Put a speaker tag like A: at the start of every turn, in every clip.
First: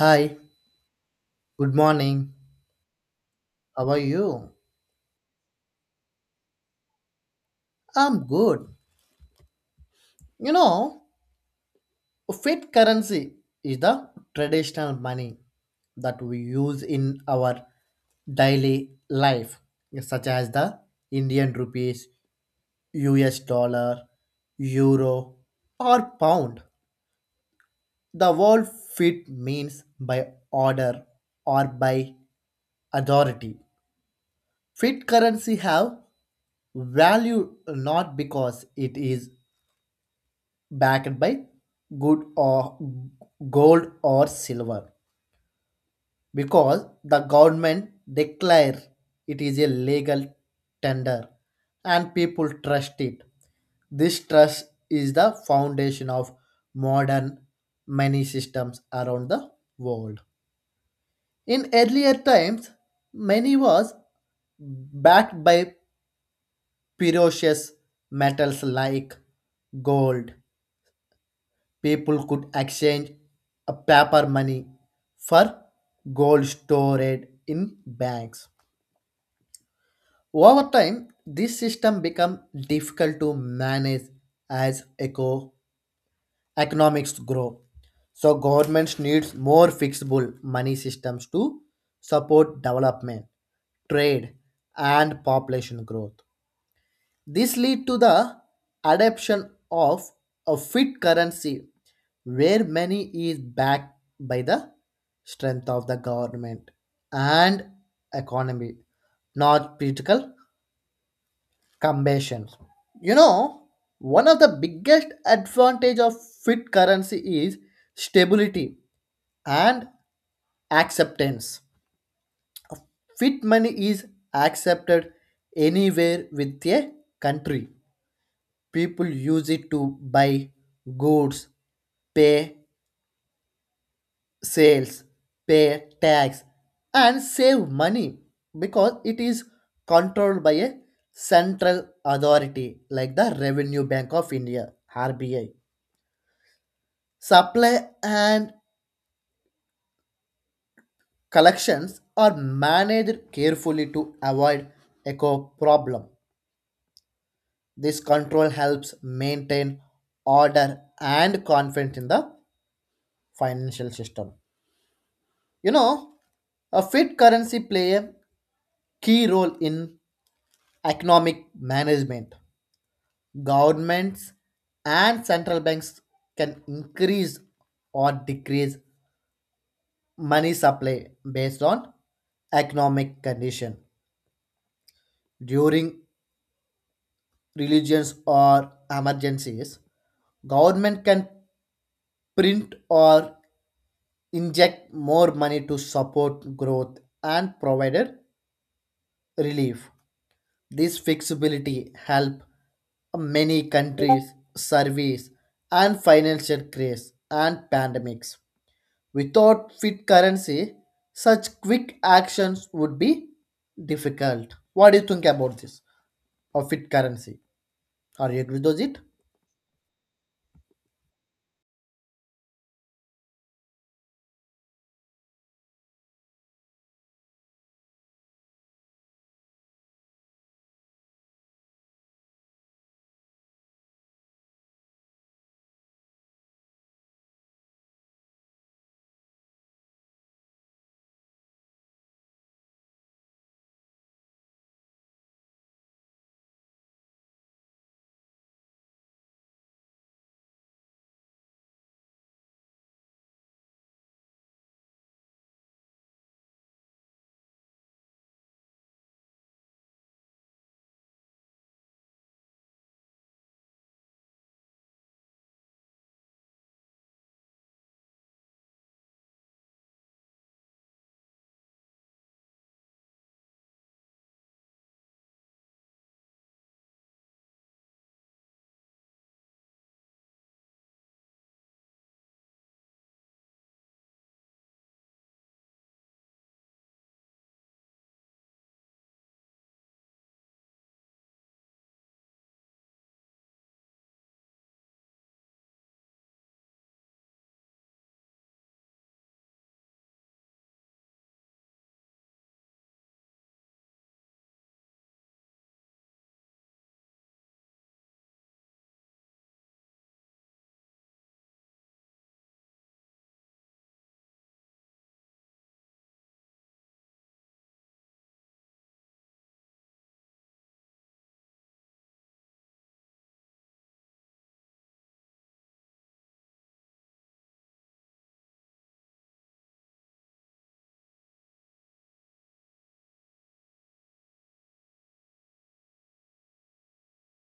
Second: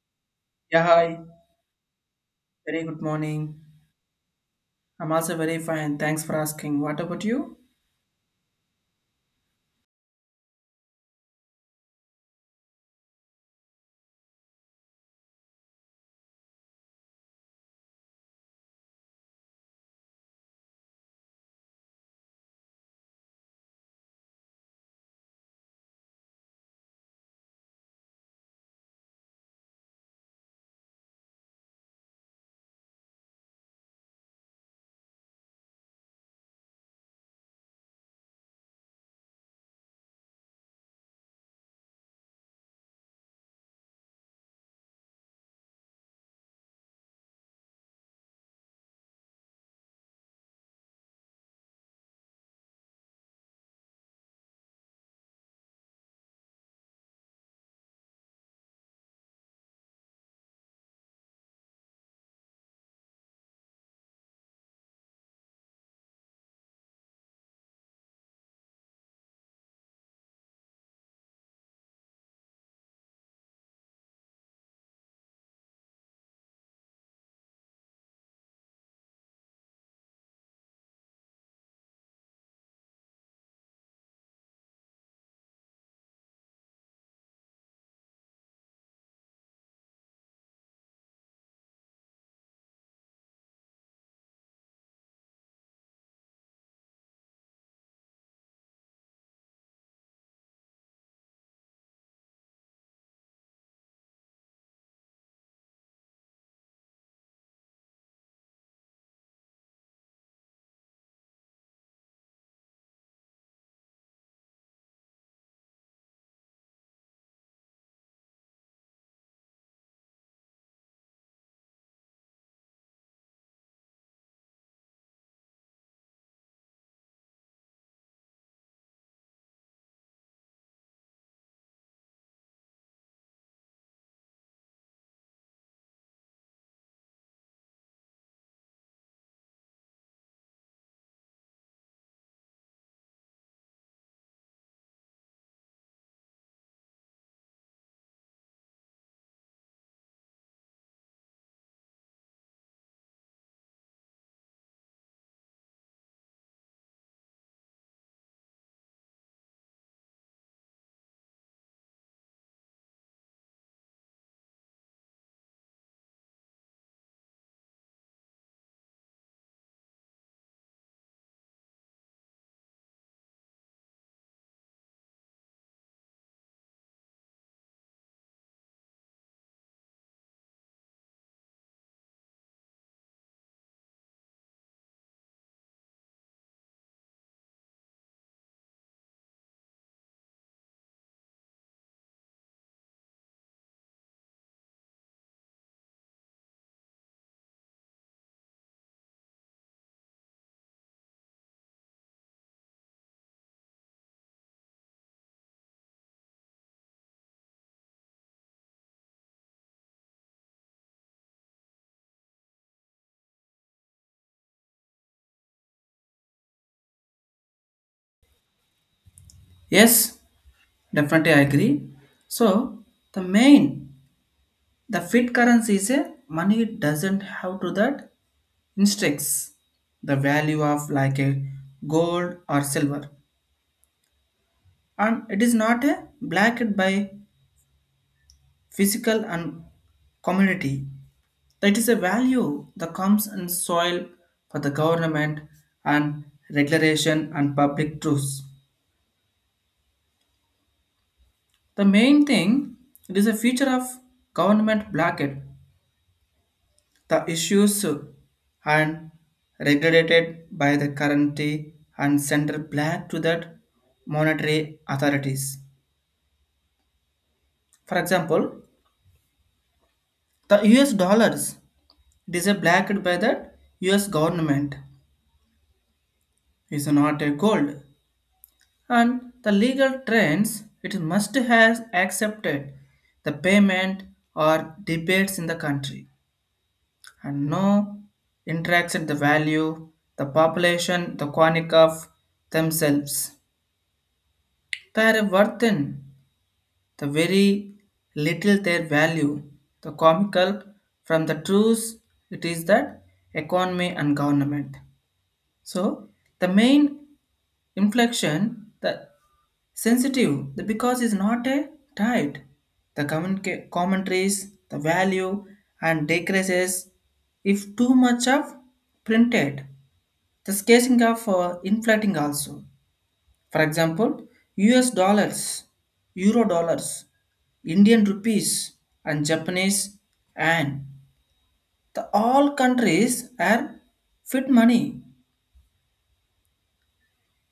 A: Hi,
B: Yeah, hi.
A: good morning.
B: Very good morning.
A: How are you?
B: I'm also very fine. Thanks for asking. What about you?
A: I'm good. You know, fiat currency is the traditional money that we use in our daily life, such as the Indian rupees, US dollar, euro, or pound. The word fiat means by order or by authority. Fiat currency have value not because it is backed by good or gold or silver, because the government declare it is a legal tender and people trust it. This trust is the foundation of modern money systems around the world. In earlier times, money was backed by precious metals like gold. People could exchange a paper money for gold stored in banks. Over time, this system become difficult to manage as economics grow. So governments needs more fixable money systems to support development, trade, and population growth. This lead to the adoption of a fiat currency where money is backed by the strength of the government and economy, not political combination. You know, one of the biggest advantage of fiat currency is stability and acceptance. Fiat money is accepted anywhere with a country. People use it to buy goods, pay sales, pay tax, and save money because it is controlled by a central authority like the Revenue Bank of India, RBI. Supply and collections are managed carefully to avoid eco problem. This control helps maintain order and confidence in the financial system. You know, a fit currency play a key role in economic management. Governments and central banks can increase or decrease money supply based on economic condition. During religions or emergencies, government can print or inject more money to support growth and provided relief. This flexibility help many countries service and financial crises and pandemics. Without fit currency, such quick actions would be difficult. What do you think about this? Or fit currency? Are you agree with it?
B: Yes, definitely I agree. So the main, the fit currency is a money doesn't have to that instructs the value of like a gold or silver. And it is not a blacked by physical and commodity. That is a value that comes in soil for the government and regulation and public truths. The main thing it is a feature of government blockade. The issues are regulated by the currency and central black to that monetary authorities. For example, the US dollars it is a blacked by the US government is not a gold and the legal trends it must has accepted the payment or debates in the country and no interacts at the value, the population, the chronic of themselves. They are worthen the very little their value, the comical from the truth it is that economy and government. So the main inflection, the sensitive, the because is not a tied. Commentaries, the value and decreases if too much of printed. The scarcing of inflating also. For example, US dollars, Euro dollars, Indian rupees, and Japanese and the all countries are fit money.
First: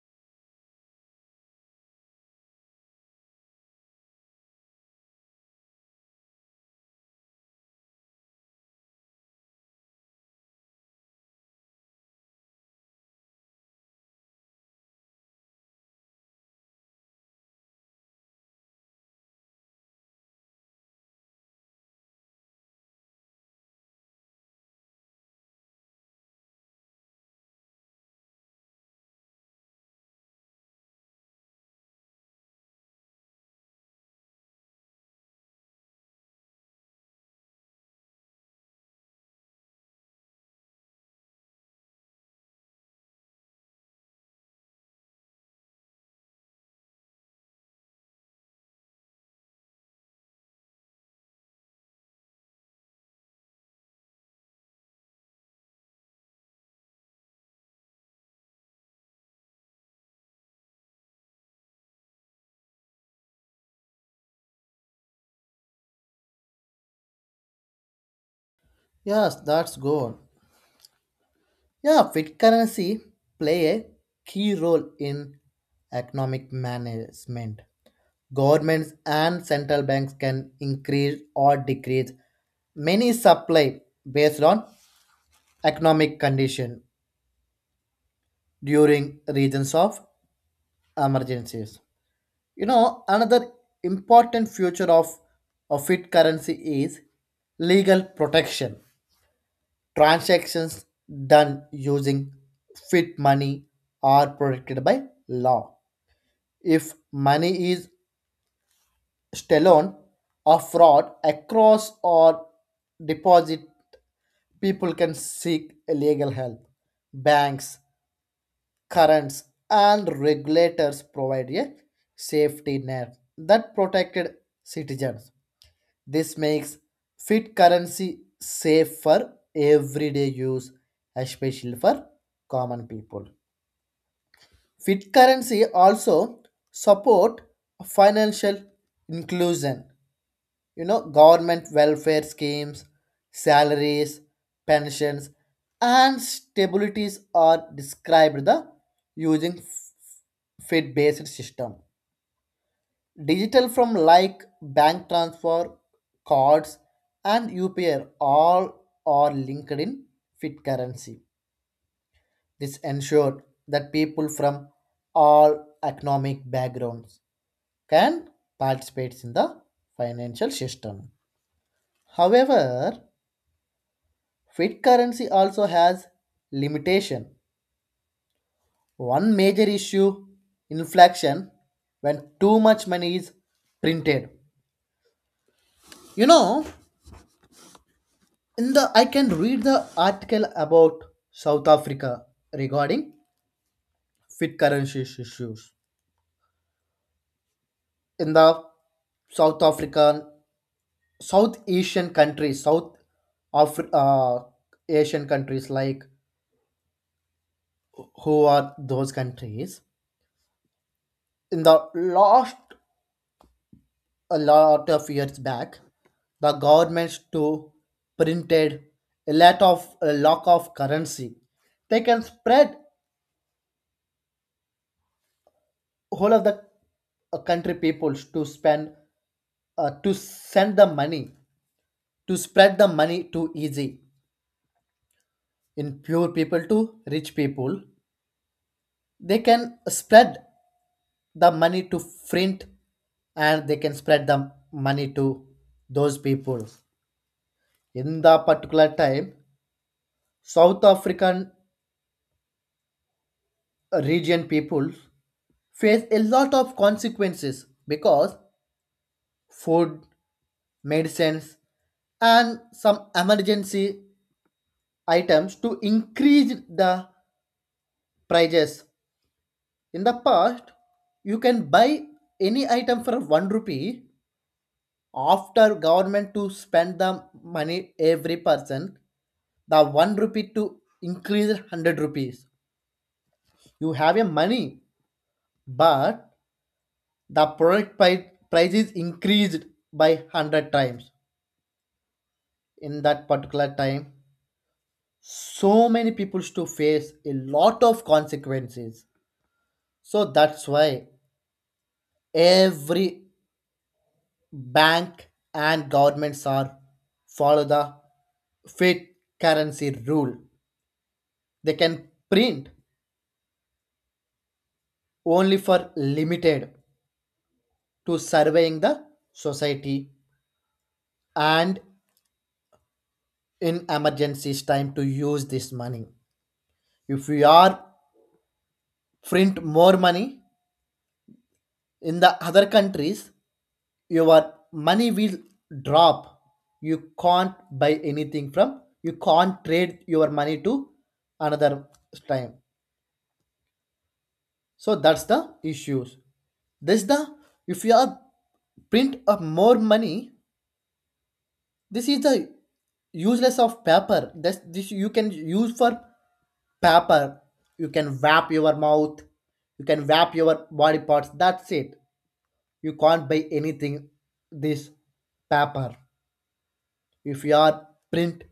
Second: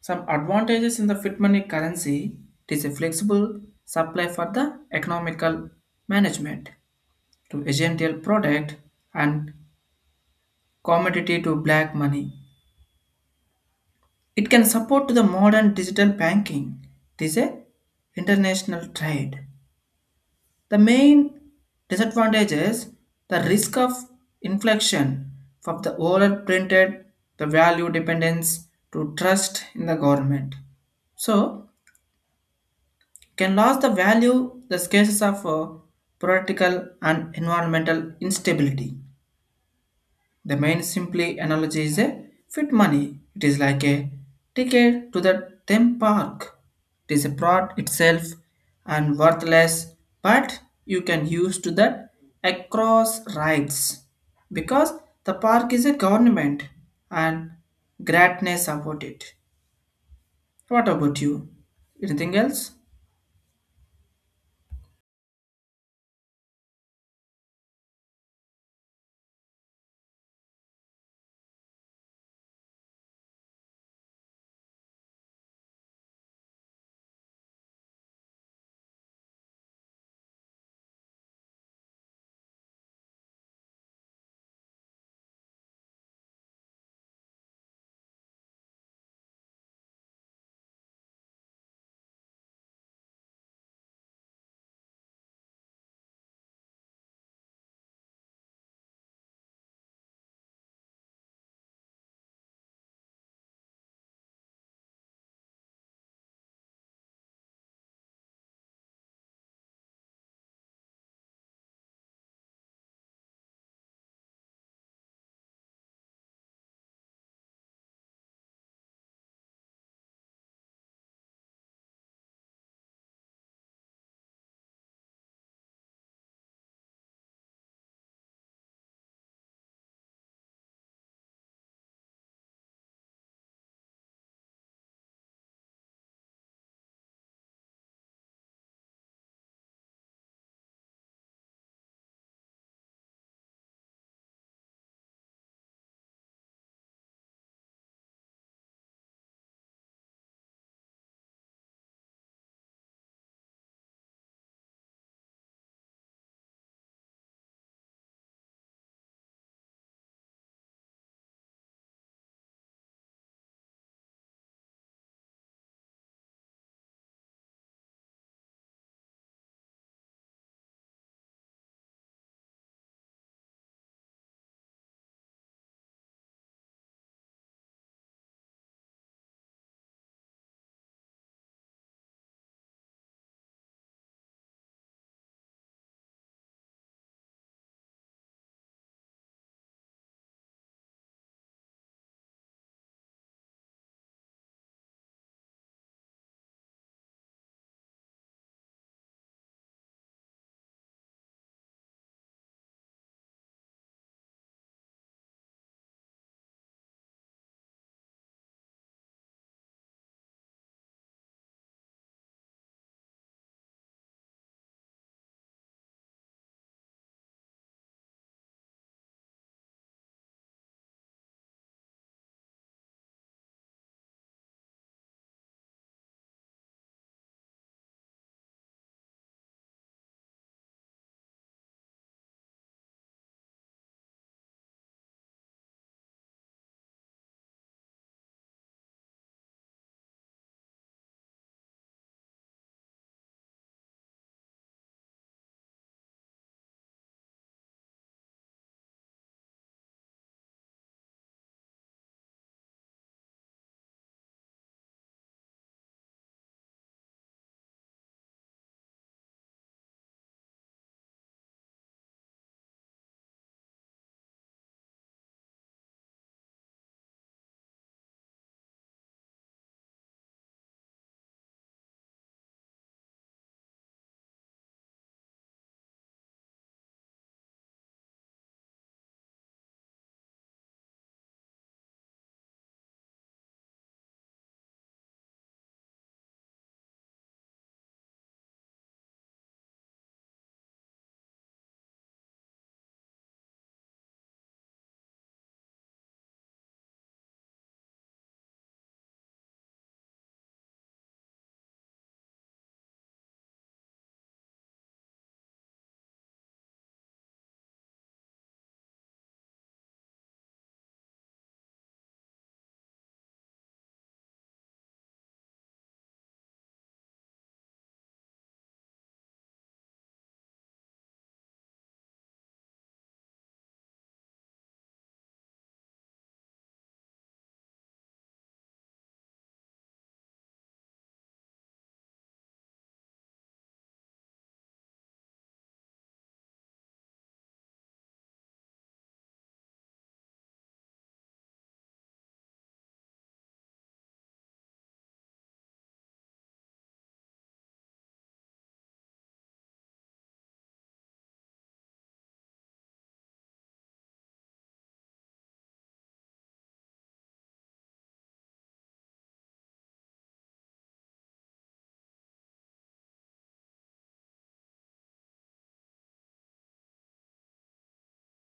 B: Some advantages in the fit money currency, it is a flexible supply for the economical management to agential product and commodity to black money. It can support to the modern digital banking. This is international trade. The main disadvantage is the risk of inflection from the overprinted, the value dependence to trust in the government. So can lose the value the cases of political and environmental instability. The main simply analogy is a fit money. It is like a ticket to the theme park. It is a product itself and worthless, but you can use to that across rights because the park is a government and greatness about it. What about you? Anything else?
A: Yes, that's good. Yeah, fit currency play a key role in economic management. Governments and central banks can increase or decrease many supply based on economic condition during regions of emergencies. Another important future of fiat currency is legal protection. Transactions done using fiat money are protected by law. If money is stolen or fraud across or deposit, people can seek legal help. Banks, currents, and regulators provide a safety net that protected citizens. This makes fiat currency safe for everyday use, especially for common people. Fiat currency also support financial inclusion. You know, government welfare schemes, salaries, pensions, and stabilities are described the using fit based system. Digital from like bank transfer, cards, and upi all are linked in fit currency. This ensured that people from all economic backgrounds can participate in the financial system. However, fiat currency also has limitation. One major issue, inflation, when too much money is printed. You know, in the I can read the article about South Africa regarding fiat currency issues. In the South African, South Asian countries, South Afri- uh, Asian countries like who are those countries? In the last a lot of years back, the governments too printed a lot of currency. They can spread whole of the country peoples to spend to send the money to spread the money too easy in poor people to rich people. They can spread the money to print, and they can spread the money to those people. In the particular time, South African region people face a lot of consequences because food, medicines, and some emergency items to increase the prices. In the past, you can buy any item for one rupee. After government to spend the money every person, the one rupee to increase 100 rupees, you have a money, but the product prices increased by 100 times in that particular time. So many people to face a lot of consequences. So that's why every bank and governments are follow the fiat currency rule. They can print only for limited to surveying the society, and in emergencies time to use this money. If we are print more money in the other countries, your money will drop. You can't buy anything from you can't trade your money to another time. So that's the issues. This the If you are print up more money, this is the useless of paper. This you can use for paper. You can wrap your mouth, you can wrap your body parts, that's it. You can't buy anything. This paper, if you are print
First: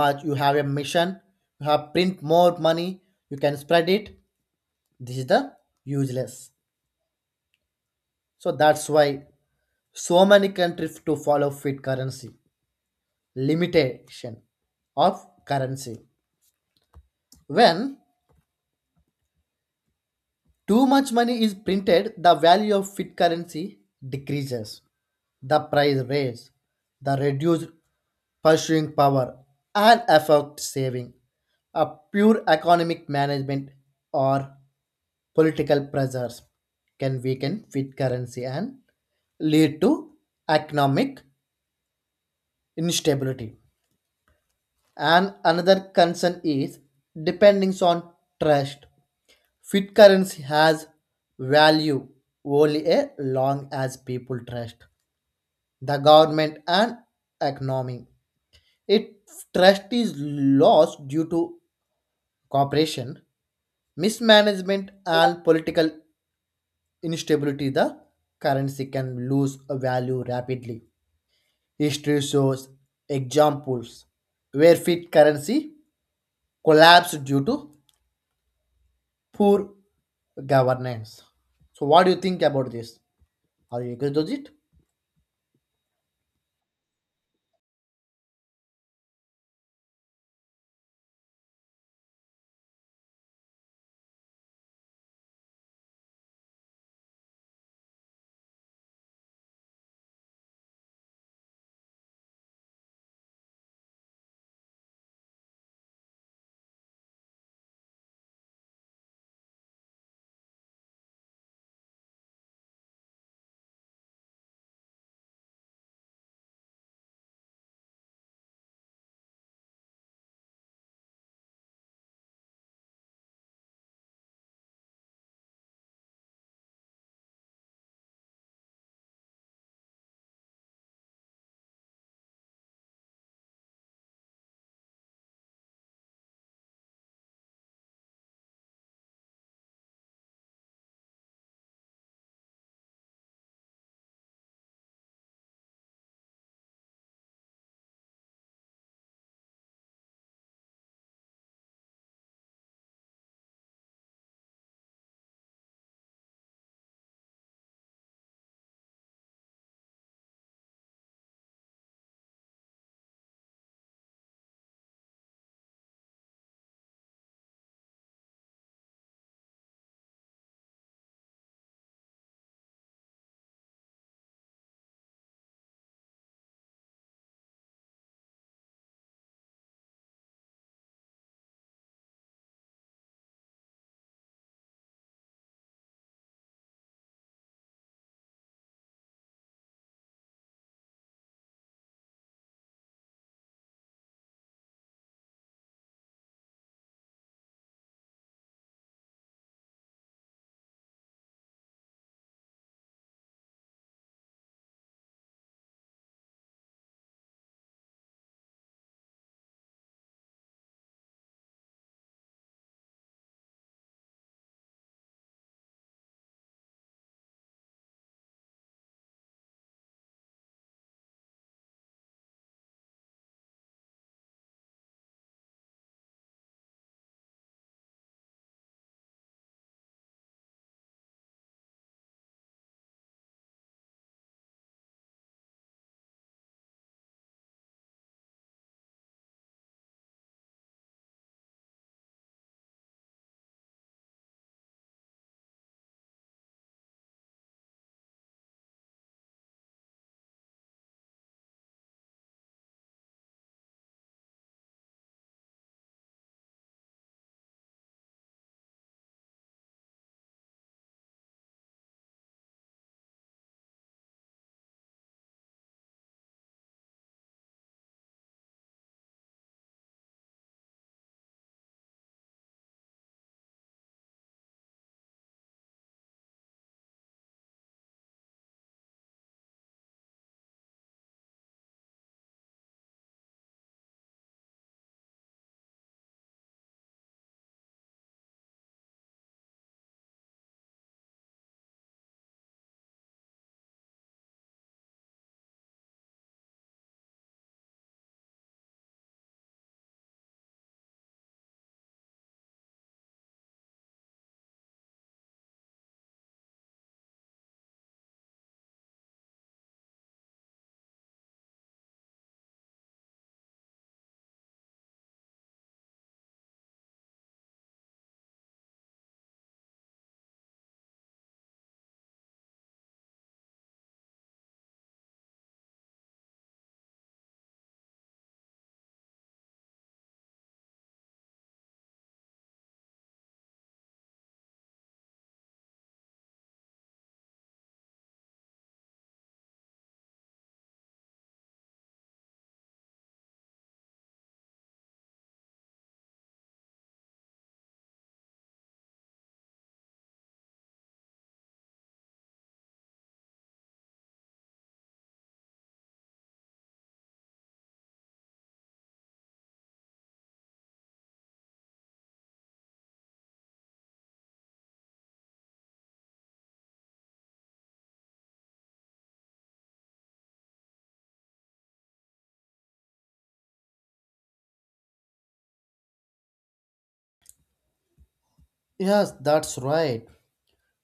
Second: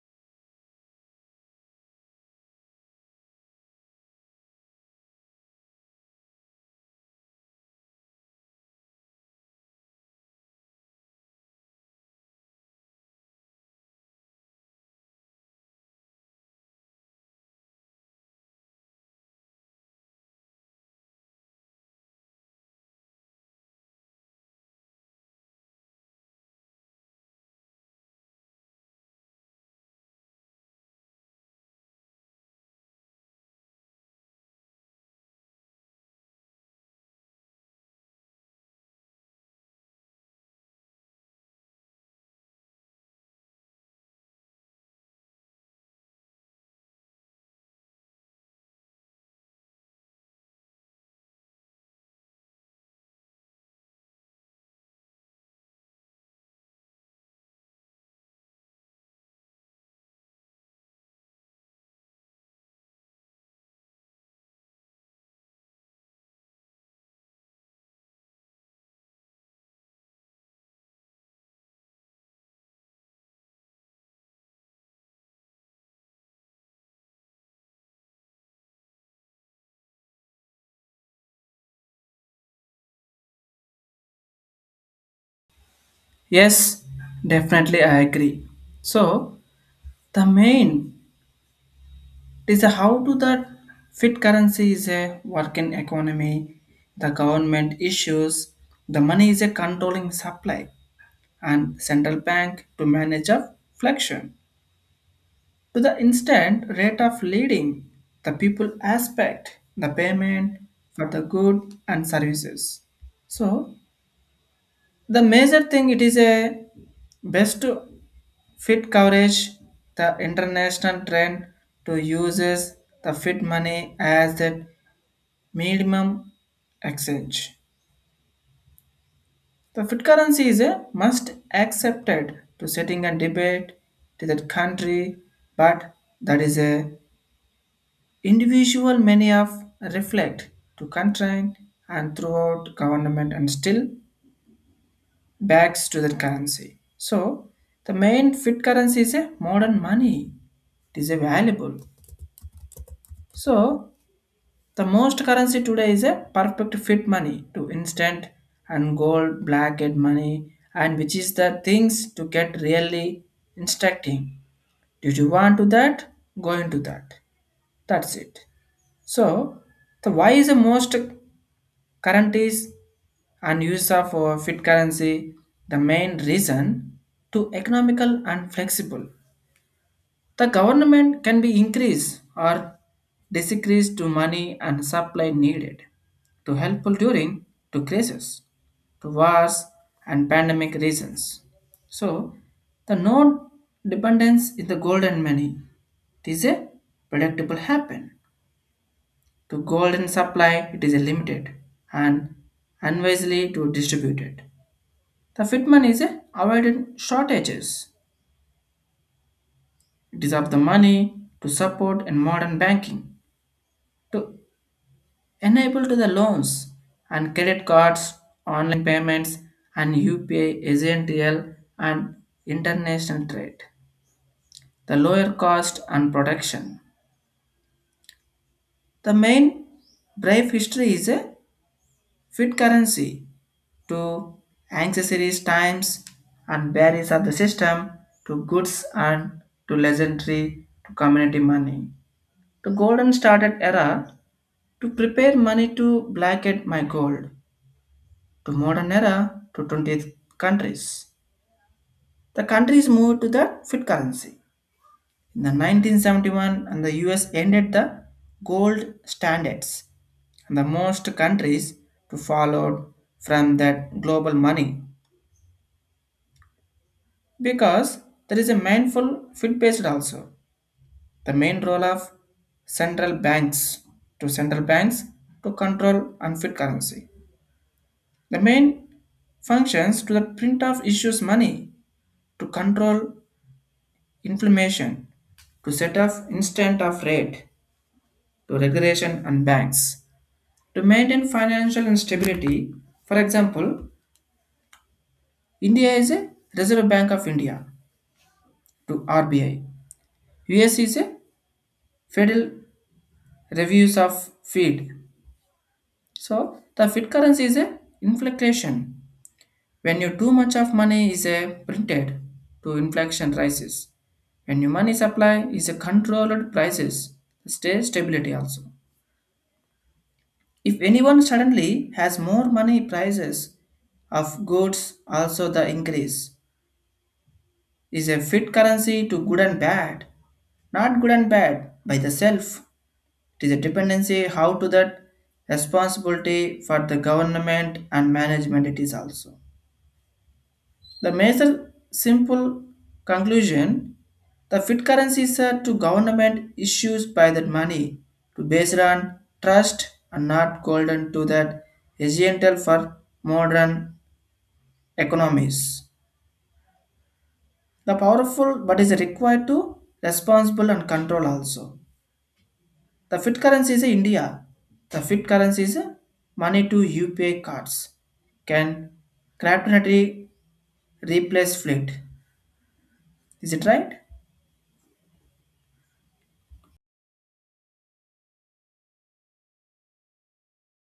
A: much, you have a mission, you have print more money, you can spread it, this is the useless. So that's why so many countries to follow fiat currency limitation of currency. When too much money is printed, the value of fiat currency decreases. The price raise, the reduced purchasing power, and effect saving. A pure economic management or political pressures can weaken with currency and lead to economic instability. And another concern is dependence on trust. Fit currency has value only as long as people trust the government and economy. If trust is lost due to cooperation, mismanagement, and political instability, the currency can lose a value rapidly. History shows examples where fiat currency collapsed due to poor governance. So, what do you think about this? Are you agree with it?
B: Yes, definitely I agree. So the main, it is a how do that fit currency is a working economy, the government issues, the money is a controlling supply, and central bank to manage a fluctuation. To the instant rate of leading, the people aspect, the payment for the good and services. So the major thing, it is a best to fit coverage the international trend to uses the fit money as the minimum exchange. The fiat currency is a must accepted to setting a debate to that country, but that is a individual many of reflect to constraint and throughout government and still backs to that currency. So the main fiat currency is a modern money. It is a valuable. So the most currency today is a perfect fit money to instant and gold blanket money and which is the things to get really instructing. Did you want to that? Go into that. That's it. So the why is the most currencies and use of fit currency, the main reason to economical and flexible, the government can be increased or decreased to money and supply needed to help during to crisis, to wars and pandemic reasons. So the no dependence in the gold and money. It is a predictable happen. To gold and supply, it is a limited and unwisely to distribute it. The Fitman is a avoided shortages. It is of the money to support in modern banking to enable to the loans and credit cards, online payments, and UPI essential and international trade. The lower cost and protection. The main brief history is a fit currency to accessories times and barriers of the system to goods and to legendary to community money. The golden started era to prepare money to blanket my gold to modern era to 20th countries. The countries moved to the fiat currency. In the 1971, and the US ended the gold standards, and the most countries to follow from that global money because there is a mindful fiat based also. The main role of central banks central banks to control unfit currency. The main functions to the print of issues money to control inflammation, to set up instant of rate, to regulation and banks. To maintain financial instability, for example, India is a Reserve Bank of India to RBI. US is a Federal Reviews of Fed. So the Fed currency is a inflation. When you too much of money is a printed, to inflation rises. When your money supply is a controlled prices, stay stability also. If anyone suddenly has more money, prices of goods also the increase. Is a fit currency to good and bad, not good and bad by the self. It is a dependency how to that responsibility for the government and management it is also. The major simple conclusion, the fiat currency is said to government issues by that money to base it on trust and not golden to that essential for modern economies. The powerful but is required to responsible and control also. The fiat currency is India. The fiat currency is money to UPI cards. Can cryptography replace fleet? Is it right?
A: Yes, that's right.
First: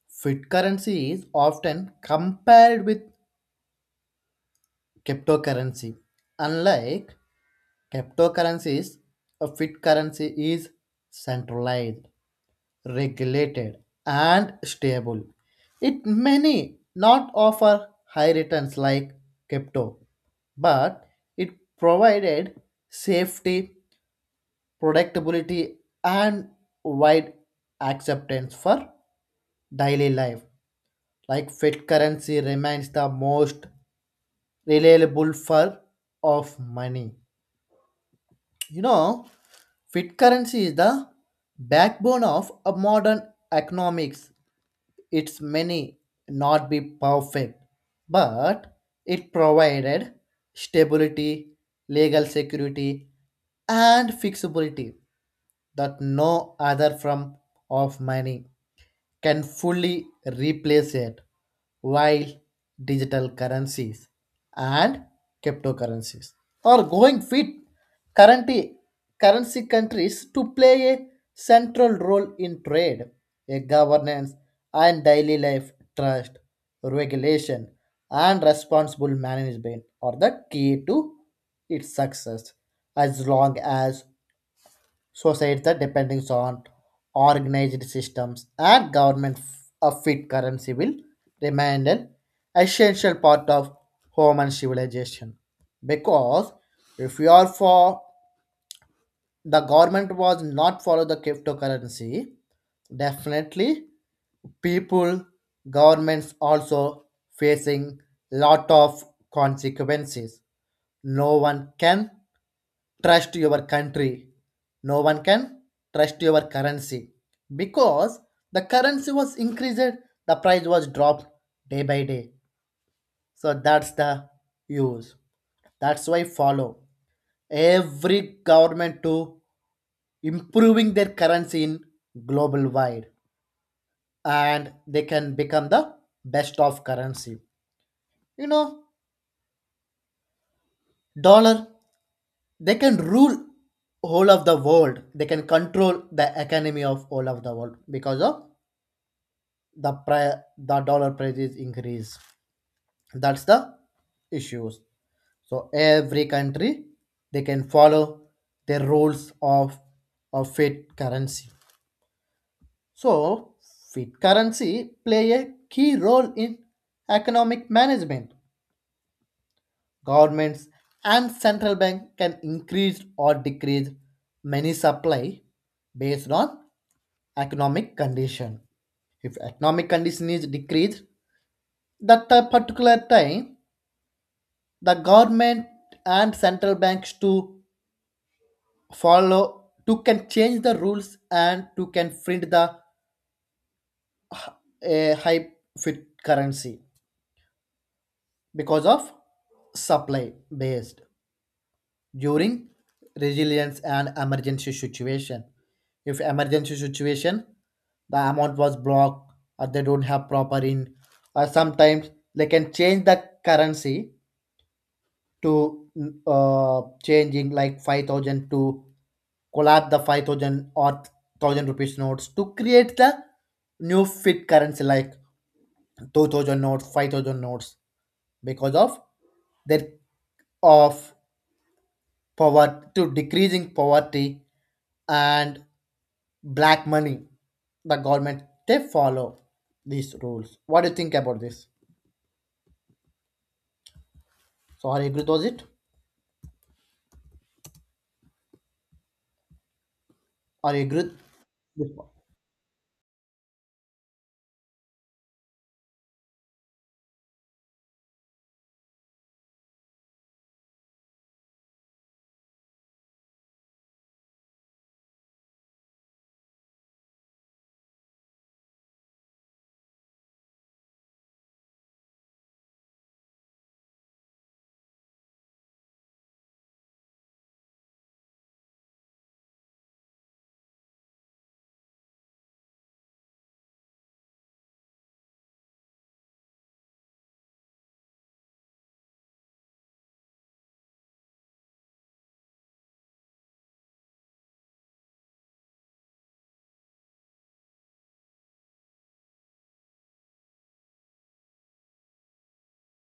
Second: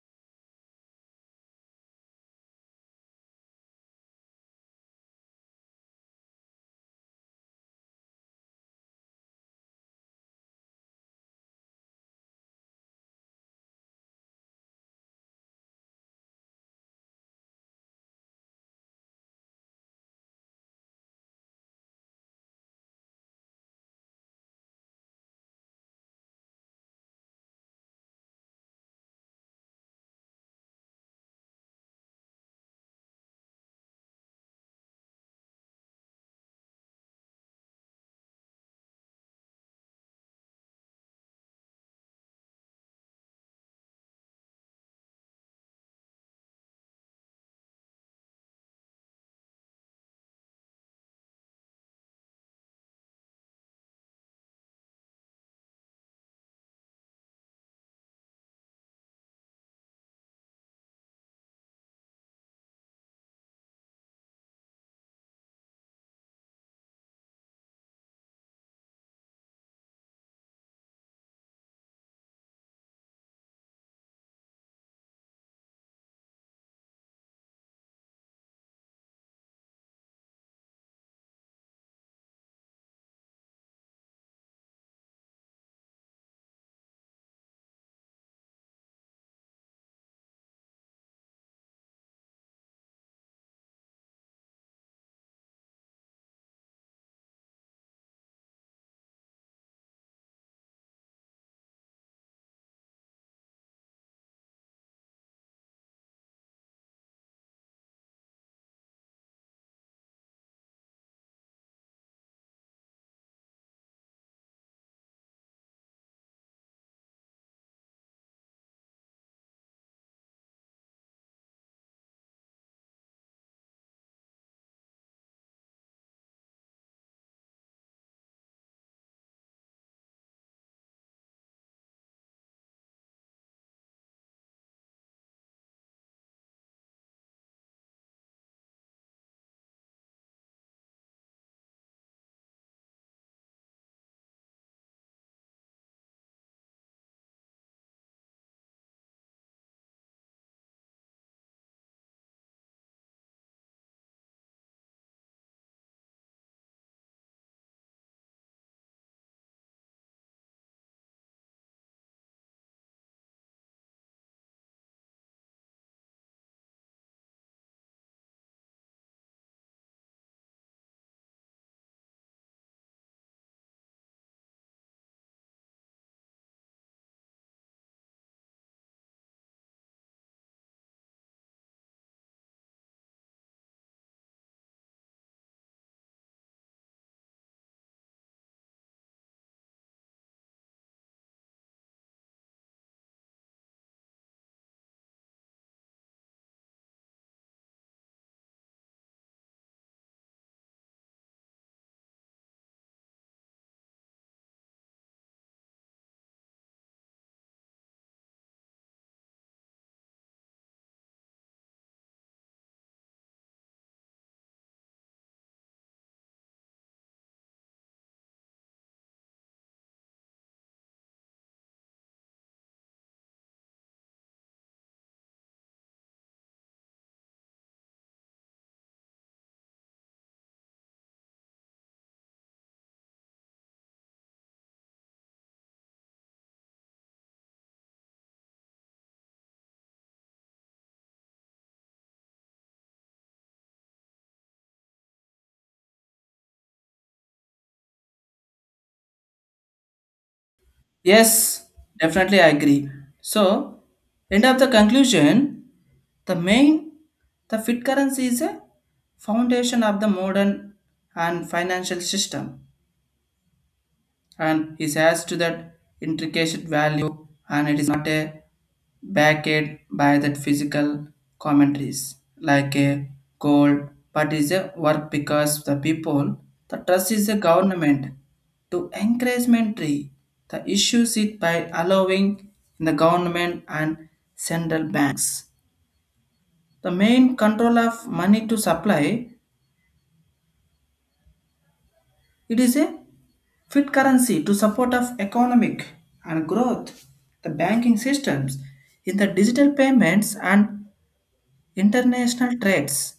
A: Fiat currency is often compared with cryptocurrency. Unlike cryptocurrency is, a fiat currency is centralized, regulated, and stable. It may not offer high returns like crypto, but it provided safety, predictability, and wide acceptance for daily life. Like fiat currency remains the most reliable form of money. You know, fiat currency is the backbone of a modern economics. It's many not be perfect, but it provided stability, legal security, and fixability that no other form of money can fully replace it, while digital currencies and cryptocurrencies are going fit currency, currency countries to play a central role in trade, a governance, and daily life trust, regulation, and responsible management are the key to its success as long as societies depending on organized systems and government a fit currency will remain an essential part of human civilization. Because if you are for the government was not follow the cryptocurrency, definitely people, governments also facing lot of consequences. No one can trust your country, no one can trust your currency, because the currency was increased, the price was dropped day by day. So that's the use, that's why follow every government to improving their currency in global wide, and they can become the best of currency. You know, dollar, they can rule whole of the world, they can control the economy of whole of the world because of the dollar prices increase. That's the issues. So every country, they can follow their rules of fiat currency. So fiat currency play a key role in economic management. Governments and central bank can increase or decrease money supply based on economic condition. If economic condition is decreased, that particular time, the government and central banks to follow to can change the rules and to can print the h- a high fit currency because of supply based. During resilience and emergency situation. If emergency situation, the amount was blocked or they don't have proper in, or sometimes they can change the currency to changing like 5,000 to collapse the 5,000 or 1,000 rupees notes to create the new fit currency like 2,000 notes 5,000 notes because of their of poverty to decreasing poverty and black money. The government, they follow these rules. What do you think about this? So are you agree with it? Are you agree with
B: Yes,
A: this?
B: definitely I agree. So, end of the conclusion, the main, the fit currency is a foundation of the modern and financial system and is has to that intricate value and it is not a backed by that physical commentaries like a gold but is a work because the people the trust is the government to encouragement tree, the issues it by allowing in the government and central banks the main control of money to supply. It is a fit currency to support of economic and growth, the banking systems, in the digital payments and international trades.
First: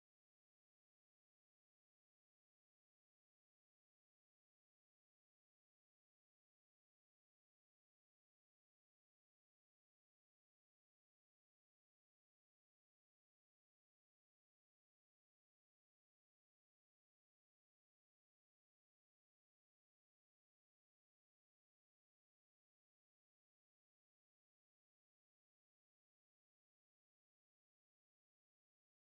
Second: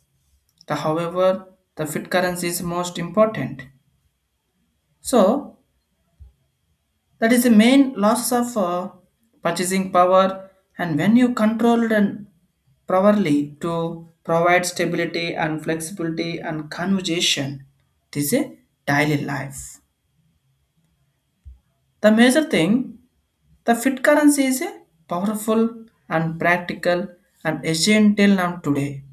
B: The, however, the fit currency is most important. So that is the main loss of purchasing power and when you controlled and properly to provide stability and flexibility and conversation, this is daily life the major thing. The fiat currency is a powerful and practical and essential now today,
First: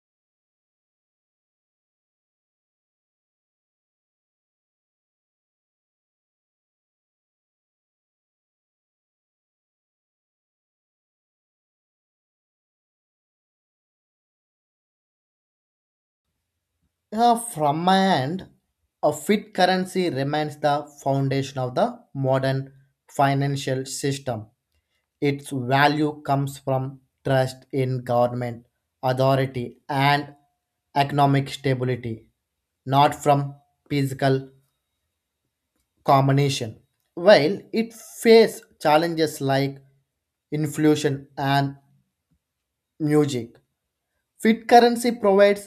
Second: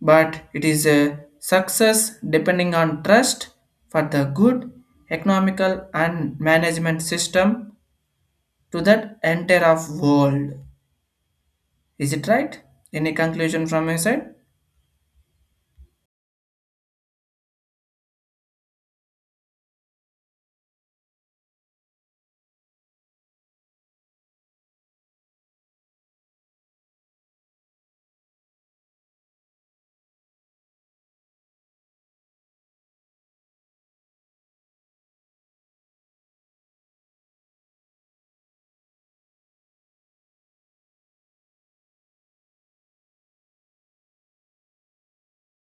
B: but it is a success depending on trust for the good economical and management system to that entire of world. Is it right? Any conclusion from your side?
A: Yeah, from my end a fiat currency remains the foundation of the modern financial system. Its value comes from trust in government authority and economic stability, not from physical combination. While it faces challenges like inflation and music, fiat currency provides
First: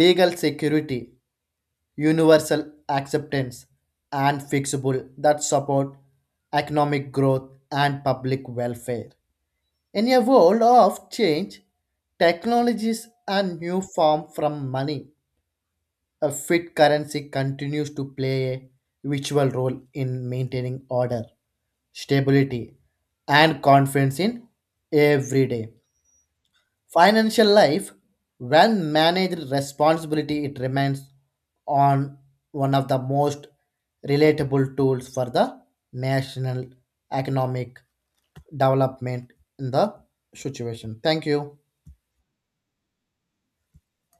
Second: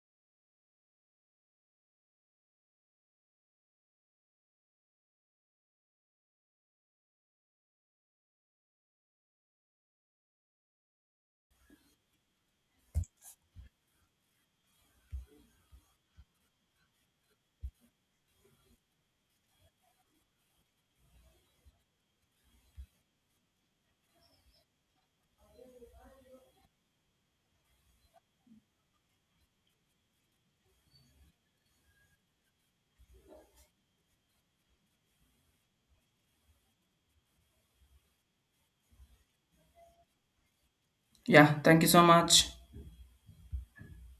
A: legal security, universal acceptance, and fixable that support economic growth and public welfare. In a world of change, technologies and new form from money, a fiat currency continues to play a vital role in maintaining order, stability, and confidence in everyday financial life. When managed responsibility, it remains on one of the most relatable tools for the national economic development in the situation. Thank you.
B: Yeah, thank you so much.